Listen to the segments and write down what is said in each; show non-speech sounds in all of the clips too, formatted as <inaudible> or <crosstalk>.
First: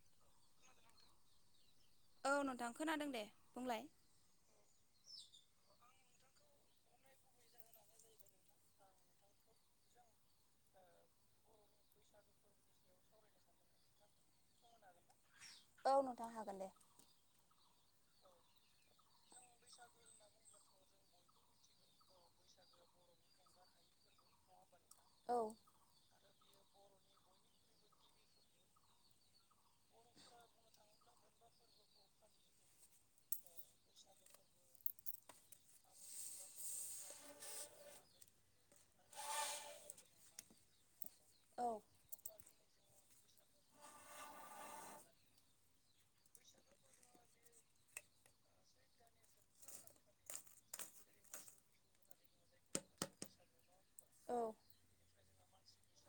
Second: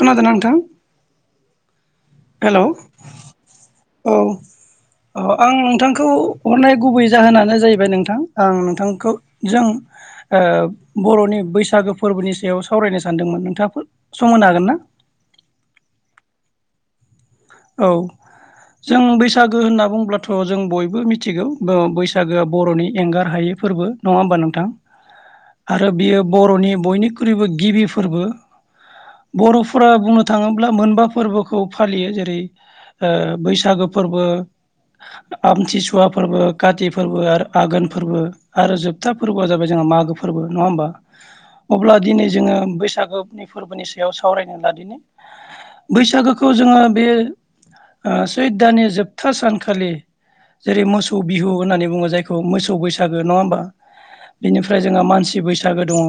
खोनादों ना नोंथां औ हेल' नोंथां खोनादों दे बुंलाय औ आं नोंथां खौ हरनाय गुबै जाहोनानो जाहैबाय नोंथां आं नोंथांखौ जों ओ बर'नि बैसागो फोरबोनि सायाव सावरायनो सानदोंमोन नोंथाङा सम होनो हागोन ना औ नोंथांनो हागोन दे औ जों बैसागो होनना बुंब्लाथ' जों बयबो बबो मिथिगौ बैसागोआ बर'नि एंगार हायै फोरबो नङा होमबा नोंथां औ आरो बियो बर'नि बयनिख्रुइबो गिबि फोरबो बर'फोरा बुंनो थाङोब्ला मोनबा फोरबोखौ फालियो जेरै बैसागो फोरबो आमथिसुवा फोरबो काति फोरबो आरो आघोन फोरबो आरो जोबथा फोरबोआ जाबाय जों मागो फोरबोङ हा औ अब्ला दिनै जोङो बैसागोनि फोरबोनि सायाव सावरायनो लादिनो बैसागोखौ जोङो बे सुइट दानि जोबथा सानखालि जेरै मोसौ बिहु होननानै बुङो जायखौ मोसौ बैसागो नङा होमबा औ बेनिफ्राय जोंहा मानसि बैसागो दङ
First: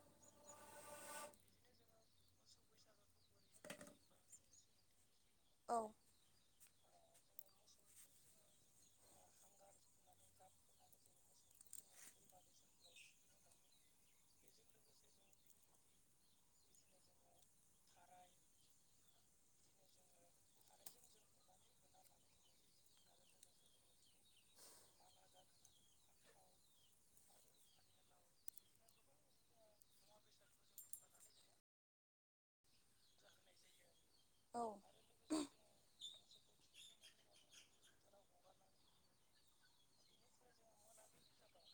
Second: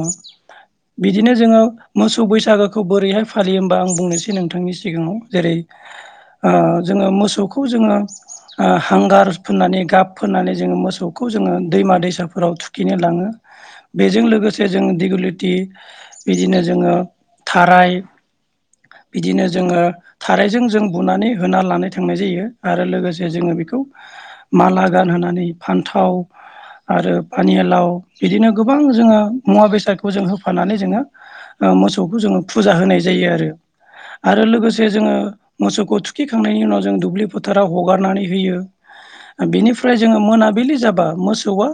बिदिनो जोङो मोसौ बैसागोखौ बोरैहाय फालियो होमबा आं बुंनोसै नोंथांनि सिगाङाव जेरै औ ओ जोङो मोसौखौ जोङो हांगार फोननानै गाब फोननानै जोङो मोसौखौ जोङो दैमा दैसाफोराव थुखिनो लाङो बेजों लोगोसे जों दिेगुलटि बिदिनो नो जोङो थाराय बिदिनो जोङो थारायजों जों बुनानै होना लानाय थांनाय जायो आरो लोगोसे जोङो बेखौ माला गानहोनानै नानै फान्थाव आरो पानिलाव बिदिनो गोबां जोङो मुवा बेसादखौ जों होफानानै जोङो मोसौखौ जोङो फुजा होनाय जायो आरो आरो लोगोसे जोङो मोसौखौ थुखैखांनायनि उनाव जों दुब्लि फोथाराव हगारनानै होयो बिनिफ्राय जोङो मोनाबिलि जाबा मोसौआ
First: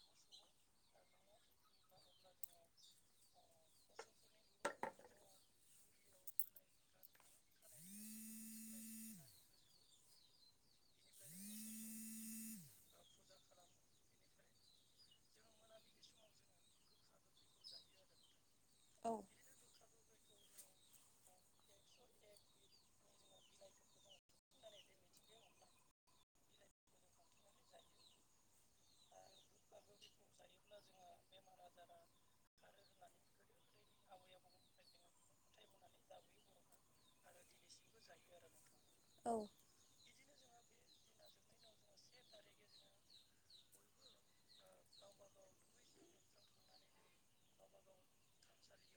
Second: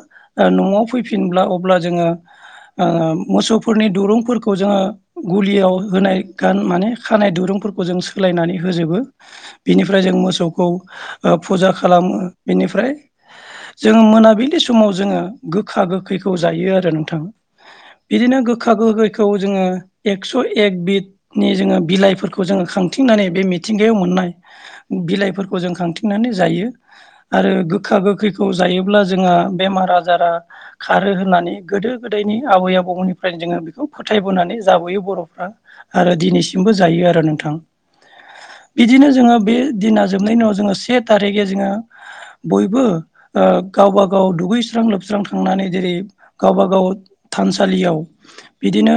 न'आव फैफिनब्ला अब्ला जोङो मोसौफोरनि दुरुंफोरखौ जोङो गलियाव होनाय गान माने खानाय दुरुं फोरखौ जों सोलायनानै होजोबो बेनिफ्राय जों मोसौखौ फुजा खालामो बेनिफ्राय जोङो मोनाबिलि समाव जोङो गोखा गोखैखौ जायो आरो नोंथां बिदिनो गोदोनि गोखा औ गोखैखौ जोङो एकस' एक बिदनि जोङो बिलाइफोरखौ जोङो खां खांथिंनानै बे मिथिंगायाव मोननाय बिलाइफोरखौ जों खांथिंनानै जायो आरो गोखा गोखैखौ जायोब्ला जोंहा बेमार आजारा खारो होननानै गोदो गोदायनि आबै आबौनिफ्रायनो जोङो बेखौ फोथायबोनानै जाबोयो बर'फ्रा आरो दिनैसिमबो जायो आरो नोंथां बिदिनो जोङो औ बे दिना जोबनायनि उनाव जोङो से थारिखाव जोङो बयबो गावब गाव दुगैस्रां लोबस्रां थांनानै जेरै गावबा गाव थानसालियाव बिदिनो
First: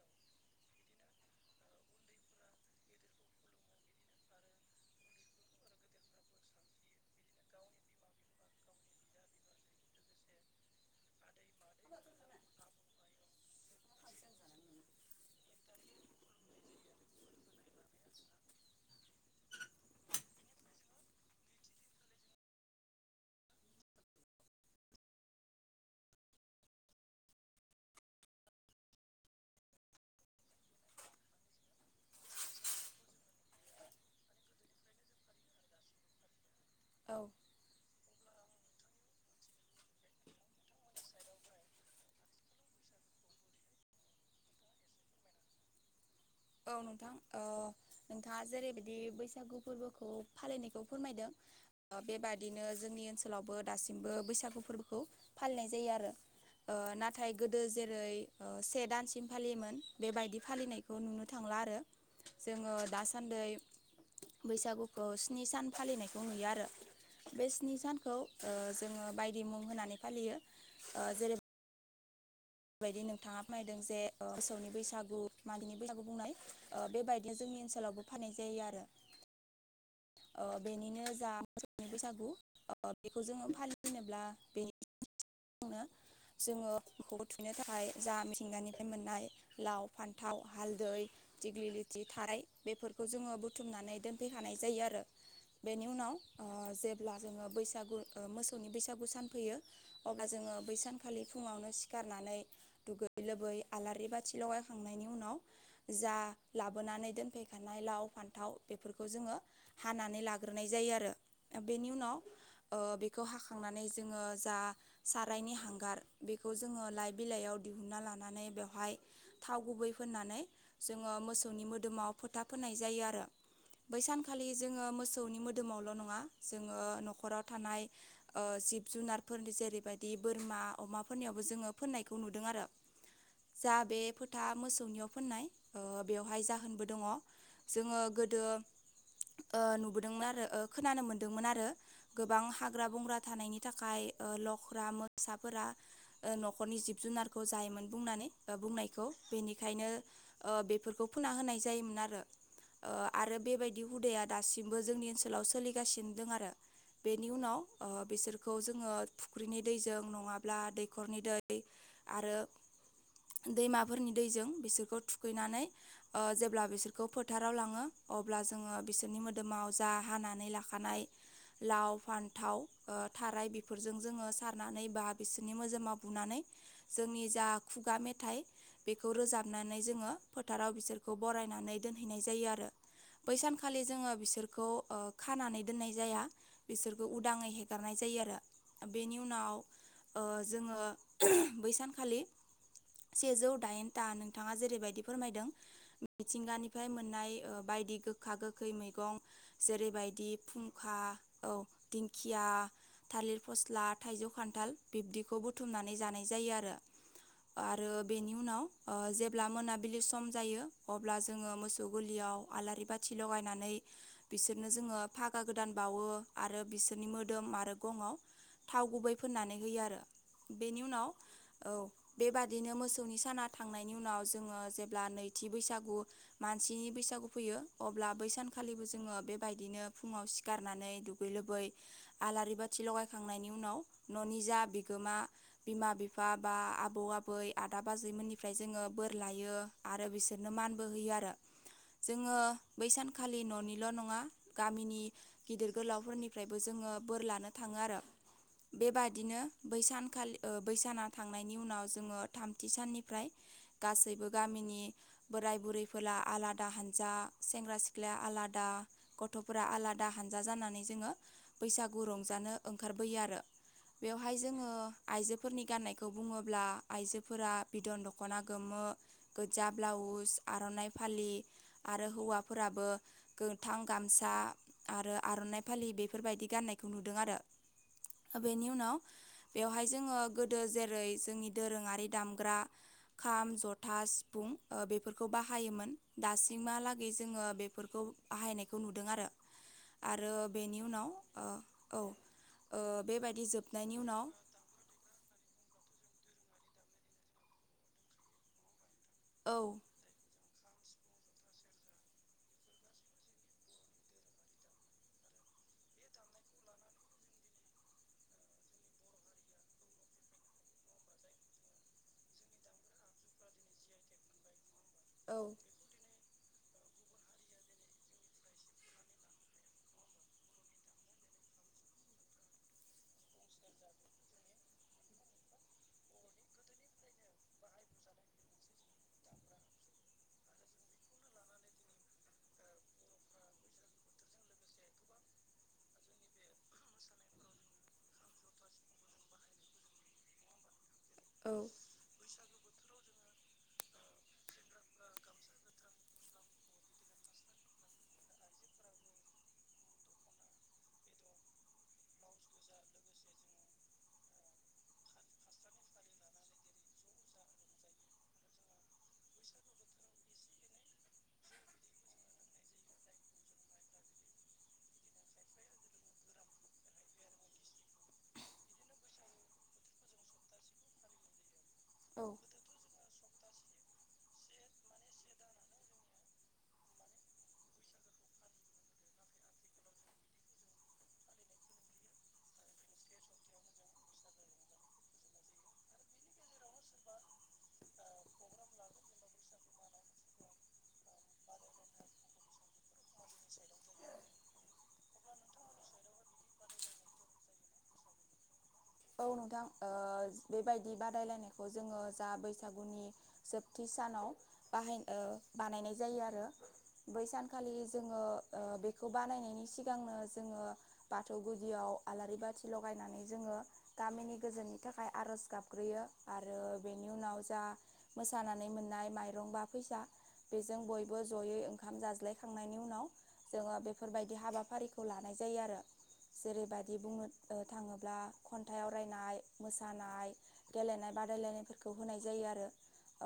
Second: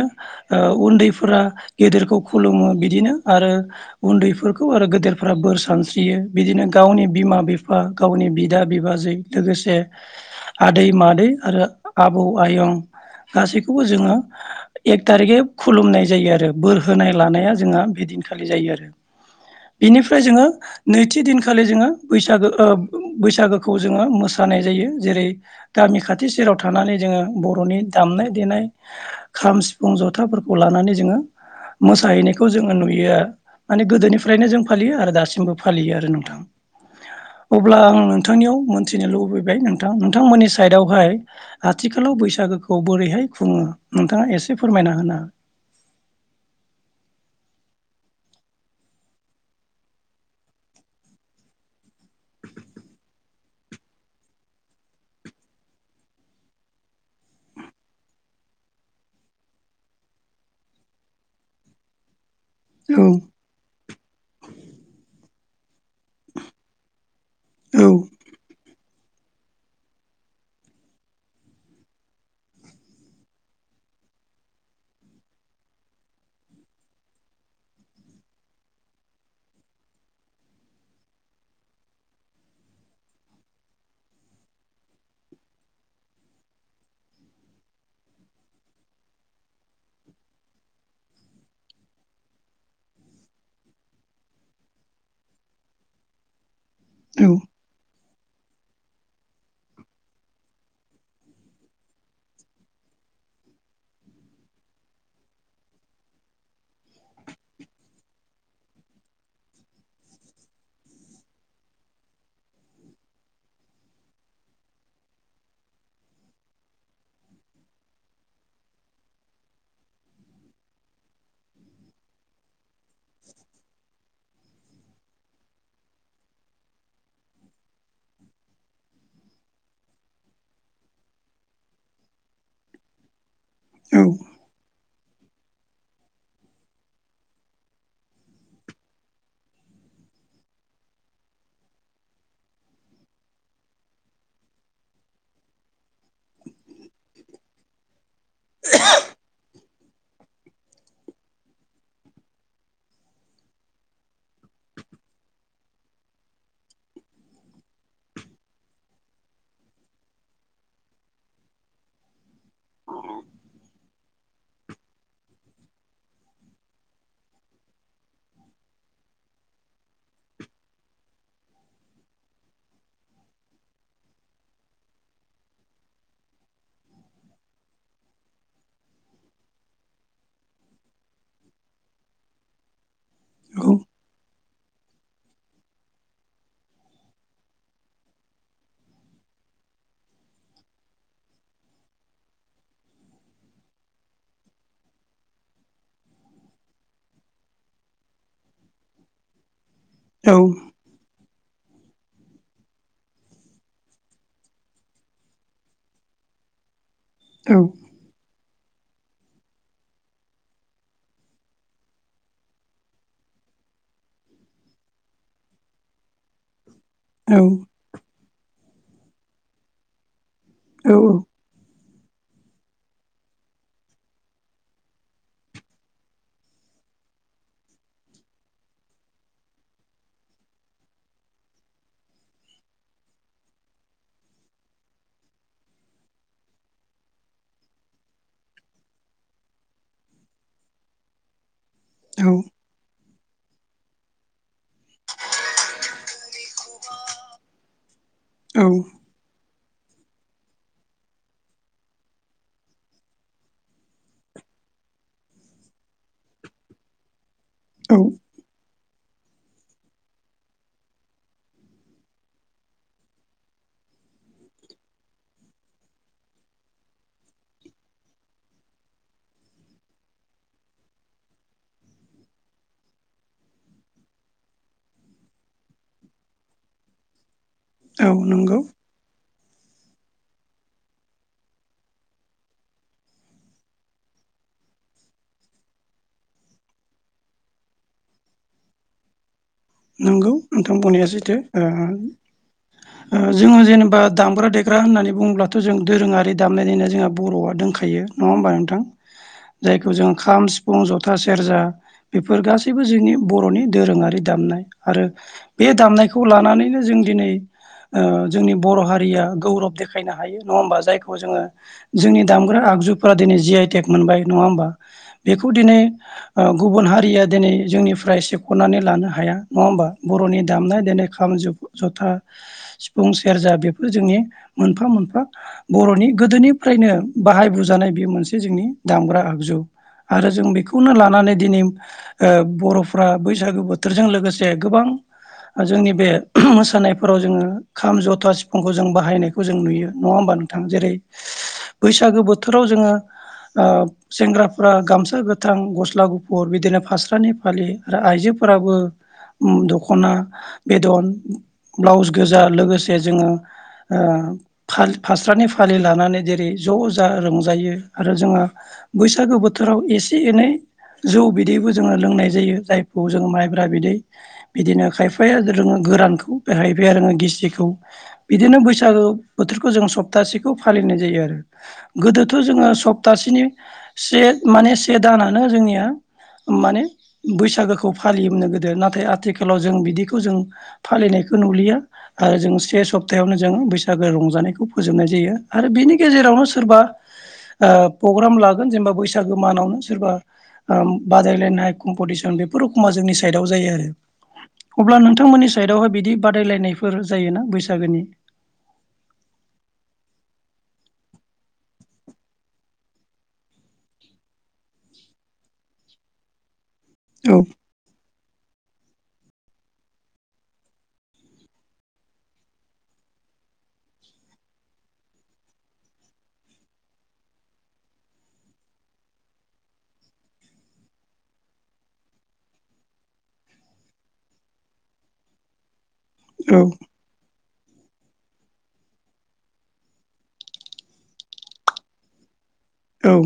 उन्दैफोरा गेदेरखौ खुलुमो बिदिनो आरो उन्दैफोरखौ आरो गेदेरफोरा बोर सानस्रियो बिदिनो गावनि बिमा बिफा गावनि बिदा बिनानाव बिबाजै लोगोसे आदै मादै आरो आबौ आयं गासैखौबो जोङो एक थारिखै खुलुमनाय जायो आरो बोर होनाय लानाया जोंहा बेदिनखौ सालि जायो आरो बिनिफ्राय जोङो नैथि दिनखालि जोङो बैसागो बैसागोखौ जोङो मोसानाय जायो जेरै गामि खाथि सेराव थानानै जोङो बर'नि दामनाय देनाय खाम सिफुं जथाफोरखौ लानानै जोङो मोसाहैनायखौ जोङो नुयो आरो माने गोदोनिफ्रायनो जों फालियो आरो दासिमबो फालियो आरो नोंथां औ अब्ला नोंथां नोंथांनियाव मोनथिनो लुबैबाय नोंथां नोंथांमोननि साइदआवहाय आथिखालाव बैसागोखौ बोरैहाय खुङो नोंथाङा एसे फोरमायना होनो औ नोंथां नोंथाङा जेरैबायदि बैसागु फोरबोखौ फालिनायखौ फोरमायदों बेबादिनो जोंनि ओनसोलावबो दासिमबो बैसागु फोरबोखौ फालिनाय जायो आरो नाथाय गोदो जेरै से दानसिम फालियोमोन बेबायदि फालिनायखौ नुनो थां जोङो औ दासान्दि बैसागुखौ सिनि सान फालिनायखौ नुयो आरो बे स्नि औ सानखौ जोङो बायदि मुं होनानै फालियो जेरै बेबायदि नोंथाङा फोरमनायदों जे मोसौनि बैसागु मागौनि बैसागु बुंनाय बेबायदिनो जों जोंनि ओनसोलावबो खूंनाय जायो आरो <inaudible> बेनिनो जा मोसौनि बैसागु बेखौ जोङो फालिफैनोब्ला बेनि जोङो खौ थुनो थाखाय जा मिथिंगानिफ्राय मोननाय लाव फान्थाव हालदै दिग्लिलिथि थाराय जो बुथुमनानै दोनफैखानाय जायो आरो बेनि उनाव जेब्ला औ जोङो बैसागु मोसौनि बैसागु सान फैयो अब्ला जोङो बैसानखालि फुङावनो गारनानै दुगै लोबै आलारि बाथि लगायखांनायनि उनाव जा लाबोन नै दोनफैखानाय लाव फान्थाव बे जोङो हानानै ला्रोनाय जायो आरोनि उनाव हांनानै जोङो जा साराइनि हांगार जों लाइ बिलाइयाव दि लानानै बेहाय थाव गुबै फोननानै जों मोसौ नि मोदोमाव फोथा फोनाय जायो आरो बै सानखालि जोङो मोसौनि मोदोमावल' नङा जोङो न'खराव थानाय जिब जुनारफोरनि जेरैबायदि बोरमा अमाफोरनियाव जों फोनायखौ नोंजों आरो जा बे औ फोथा मोसौनियाव फोननाय बेवहाय जाहोनबो दङ जोङो गोदो नुबोदोंमोन आरो खोनानो मोनदोंमोन आरो गोबां हाग्रा बंग्रा थानायनि थाखाय लख्रा मोसाफोरा न'खरनि जिब जुनारखौ जायोमोन बुंनानै बुंनायखौ बेनि बेखायनो बेफोरखौ फोना होनाय जायोमोन आरो आरो बेबायदि हुदाया दासिमबो जोंनि ओनसोलाव सोलिगासिनो दं आरो बेनि उनाव बिसोरखौ जोङो फुख्रिनि दैजों नङाब्ला दै दैखरनि दै आरो दैमाफोरनि दैजों बिसोरखौ थुखैनानै जेब्ला बिसोरखौ फोथाराव लाङो अब्ला जोङो बिसोरनि मोदोमाव जा हानानै लाखानाय लाव फान्थाव थाराय बेफोरजों जोङो सारनानै बा बिसोरनि मोजां मुंवाव बुनानै जोंनि जा खुगा मेथाइ बेखौ रोजाबनानै जोङो फोथाराव बिसोरखौ बरायनानै दोनहैनाय जायो आरो औ बैसानखालि जोङो बिसोरखौ बेखौ खानानै दोननाय जाया बिसोरखौ उदाङै हेगारनाय जायो आरो बेनि उनाव जोङो बैसानखालि सेजौ दाइनथा नोंथाङा जेरैबायदि फोरमायदों मिथिंगानिफ्राय मोननाय बायदि बायदि गोखा गोखै मैगं जेरैबायदि औ फुंखा औ दिंखिया थालिर फस्ला थाइजौ खान्थाल बिब्दि बेखौ बुथुमनानै जानाय जायो आरो औ आरो बेनि उनाव जेब्ला मोनाबिलि सम जायो अब्ला जोङो मोसौ गोलियाव आलारि बाथि लगायनानै बिसोरनो जों फागा गोदान बावो आरो बिसोरनि औ मोदोम आरो गङआव थाव गुबै फोननानै होयो आरो बेनि औ उनाव औ बेबादिनो मोसौनि साना थांनायनि उनाव जोङो जेब्ला नैथि बैसागु मानसिनि बैसागु फैयो अब्ला बैसानखालिबो जोङो बेबायदिनो फुङाव सिखारनानै दुगै लोबै आलारि बाथि लगायखांनायनि उनाव न'निजा बि बिगोमा बिमा बिफा बा आबौ आबै आदा बाजैमोननिफ्राय जोङो बोर लायो आरो बिसोरनो मानबो होयो आरो औ औ जोङो बै सान खालि न'निल' नङा गामिनि गिदिर गोलावफोरनिफ्रायबो जोङो बोर लानो थाङो आरो औ बेबादिनो बैसानखालि बैसाना थांनायनि उनाव जोङो थामथि साननिफ्राय गासैबो गामि नि बोराय बुरैफोरा आलादा हानजा सेंग्रा औ सिख्लाया आलादा गथ'फोरा आलादा हानजा जानानै जोङो बैसागु रंजानो ओंखारबोयो आरो बेव- हाय जोङो आइजोफोरनि गान्नायखौ बुङोब्ला आइजोफोरा बिदन दख'ना गोमो गोजा ब्लाउस आर'नाइ फालि आरो हौवाफोराबो गोथां गामसा सा आरो आर'नाइ फालि बेफोरबायदि गाननायखौ नुदों आरो औ नंगौ बेनि उनाव बेवहाय जोङो गोदो जेरै जोंनि दोरोङारि दामग्रा खाम, जथा, सिफुं बेफोरखौ बाहायोमोन दासिमहालागै जोङो बेफोरखौ बाहायनायखौ नुदों आरो नंगौ आरो नोंथां बेनि बुंनाया उनाव सैथो ओ औ ओ बेबायदि जोङो जोबनायनि जेनेबा उनाव दामग्रा देग्रा होननानै बुङोब्लाथ' जों दोरोङारि दामनाय देनाय जोंहा बर'आ दोंखायो नङा होमबा नोंथां औ जायखौ जों खाम सि- फुं जथा सेरजा बेफोर गासैबो जोंनि बर'नि दोरोङारि दामनाय आरो बे दामनायखौ लानानैनो जों दिनै ओ जोंनि बर' हारिया गौरब देखायनो हायो नङा होमबा जायखौ जोङो जोंनि दामग्रा आगजुफोरा दिनै जि आइटेक मोनबाय नङा होमबा औ बेखौ दिनै ओ गुबुन हारिया दिनै जोंनिफ्राय सेख'नानै लानो हाया नङा होमबा बर'नि दामनाय देनाय खाम ज जथा सिफुं सेरजा बेफोर जोंनि मोनफा मोनफा बर'नि गोदोनिफ्रायनो बाहाय बोजानाय बे मोनसे जोंनि दामग्रा आगजु। आरो जों बेखौनो लानानै दिनै ओ बर'फ्रा बैसागो बोथोरजों लोगोसे गोबां जोंनि बे मोसानायफोराव जोङो खाम जथा सिफुंखौ जों बाहायनायखौ जों नुयो नङा होमबा नोंथां। जेरै बैसागो बोथोराव जोङो ओ सेंग्राफ्रा गामसा गोथां गस्ला गुफुर बिदिनो फास्रानि फालि आरो आइजोफोराबो दख'ना बेदन ब्लाउस गोजा लोगोसे जोङो ओ फालि फास्रानि फालि लानानै जेरै ज' जोङो रंजायो आरो जोङो बैसागो बोथोराव एसे एनै जौ बिदैबो जोङो लोंनाय जायो जायखौ जोङो माइब्रा बिदै बिदिनो खायफाया लोङो गोरानखौ बे खायफाया लोङो गिसिखौ बिदिनो बैसागो बोथोरखौ जों सप्तासेखौ फालिनाय जायो आरो औ गोदोथ' जोङो सप्तासेनि से माने से दानानो जोंनिया माने बैसागोखौ फालियोमोननो गोदो ना- थाय आथिखालाव जों बिदिखौ जों फालिनायखौ नुलिया आरो जों से सप्तायावनो जों बैसा- गो रंजानायखौ फोजोबनाय जायो आरो बिनि गेजेरावनो सोरबा ओ प्रग्राम लागोन जेनेबा बैसागो मानावनो सोरबा ओम बादायलायनाय कम्पिटिसन बेफोर एखनबा जोंनि साइडआव जायो आरो। अब्ला नोंथांमोननि साइदआवहाय बिदि बादायलायनायफोर जायोना बैसागोनि? औ नोंथां ओ बेबायदि बादायलायनायखौ जोङो जा बैसागुनि जोबथि सानाव बाहाय ओ बानायनाय जायो आरो बै औ सानखालि जोङो ओ बेखौ बानायनायनि सिगांनो जोङो बाथौ गुदियाव आलारि बाथि लगायनानै जोङो गामिनि गोजोननि थाखाय आर'ज गाबग्रोयो आरो बेनि उनाव जा मोसानानै मोन- नाय माइरं बा फैसा बेजों बयबो जयै ओंखाम जाज्लायखांनायनि उनाव जोङो बेफोरबायदि हाबाफारिखौ लानाय जायो आरो औ जेरैबायदि बुंनो थाङोब्ला खन्थाइ आवरायनाय मोसानाय गेलेनाय बादायलायनायफोरखौ होनाय जायो आरो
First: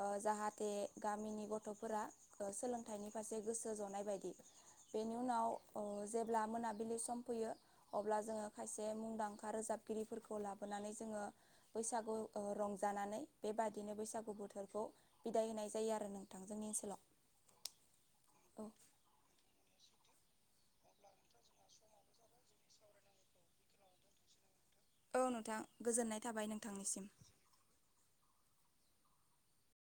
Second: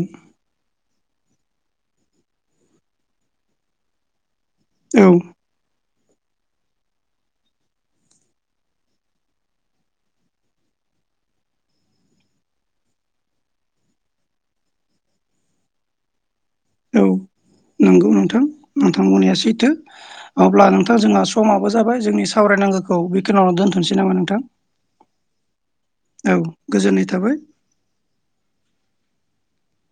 ओ जाहाथे गामिनि गथ'फोरा सोलोंथाइनि फारसे गोसो जनाय बायदि बेनि उनाव जेब्ला मोनाबिलि सम फैयो अब्ला जोङो खायसे मुंदांखा रोजाब गिरिफोरखौ लाबोनानै जोङो बैसागु रंजानानै बेबादिनो बैसागु बोथोरखौ बिदाय होनाय जायो आरो नों औ नंगौ नोंथां औ नोंथां बुंनाया सैथो अब्ला नोंथां जोंना समाबो जाबाय जोंनि सावरायनांगौखौ बेखिनियावनो दोनथ'नोसै नामा नोंथां औ नोंथां गोजोननाय औ थाबाय गोजोननाय नोंथांनिसिम थाबाय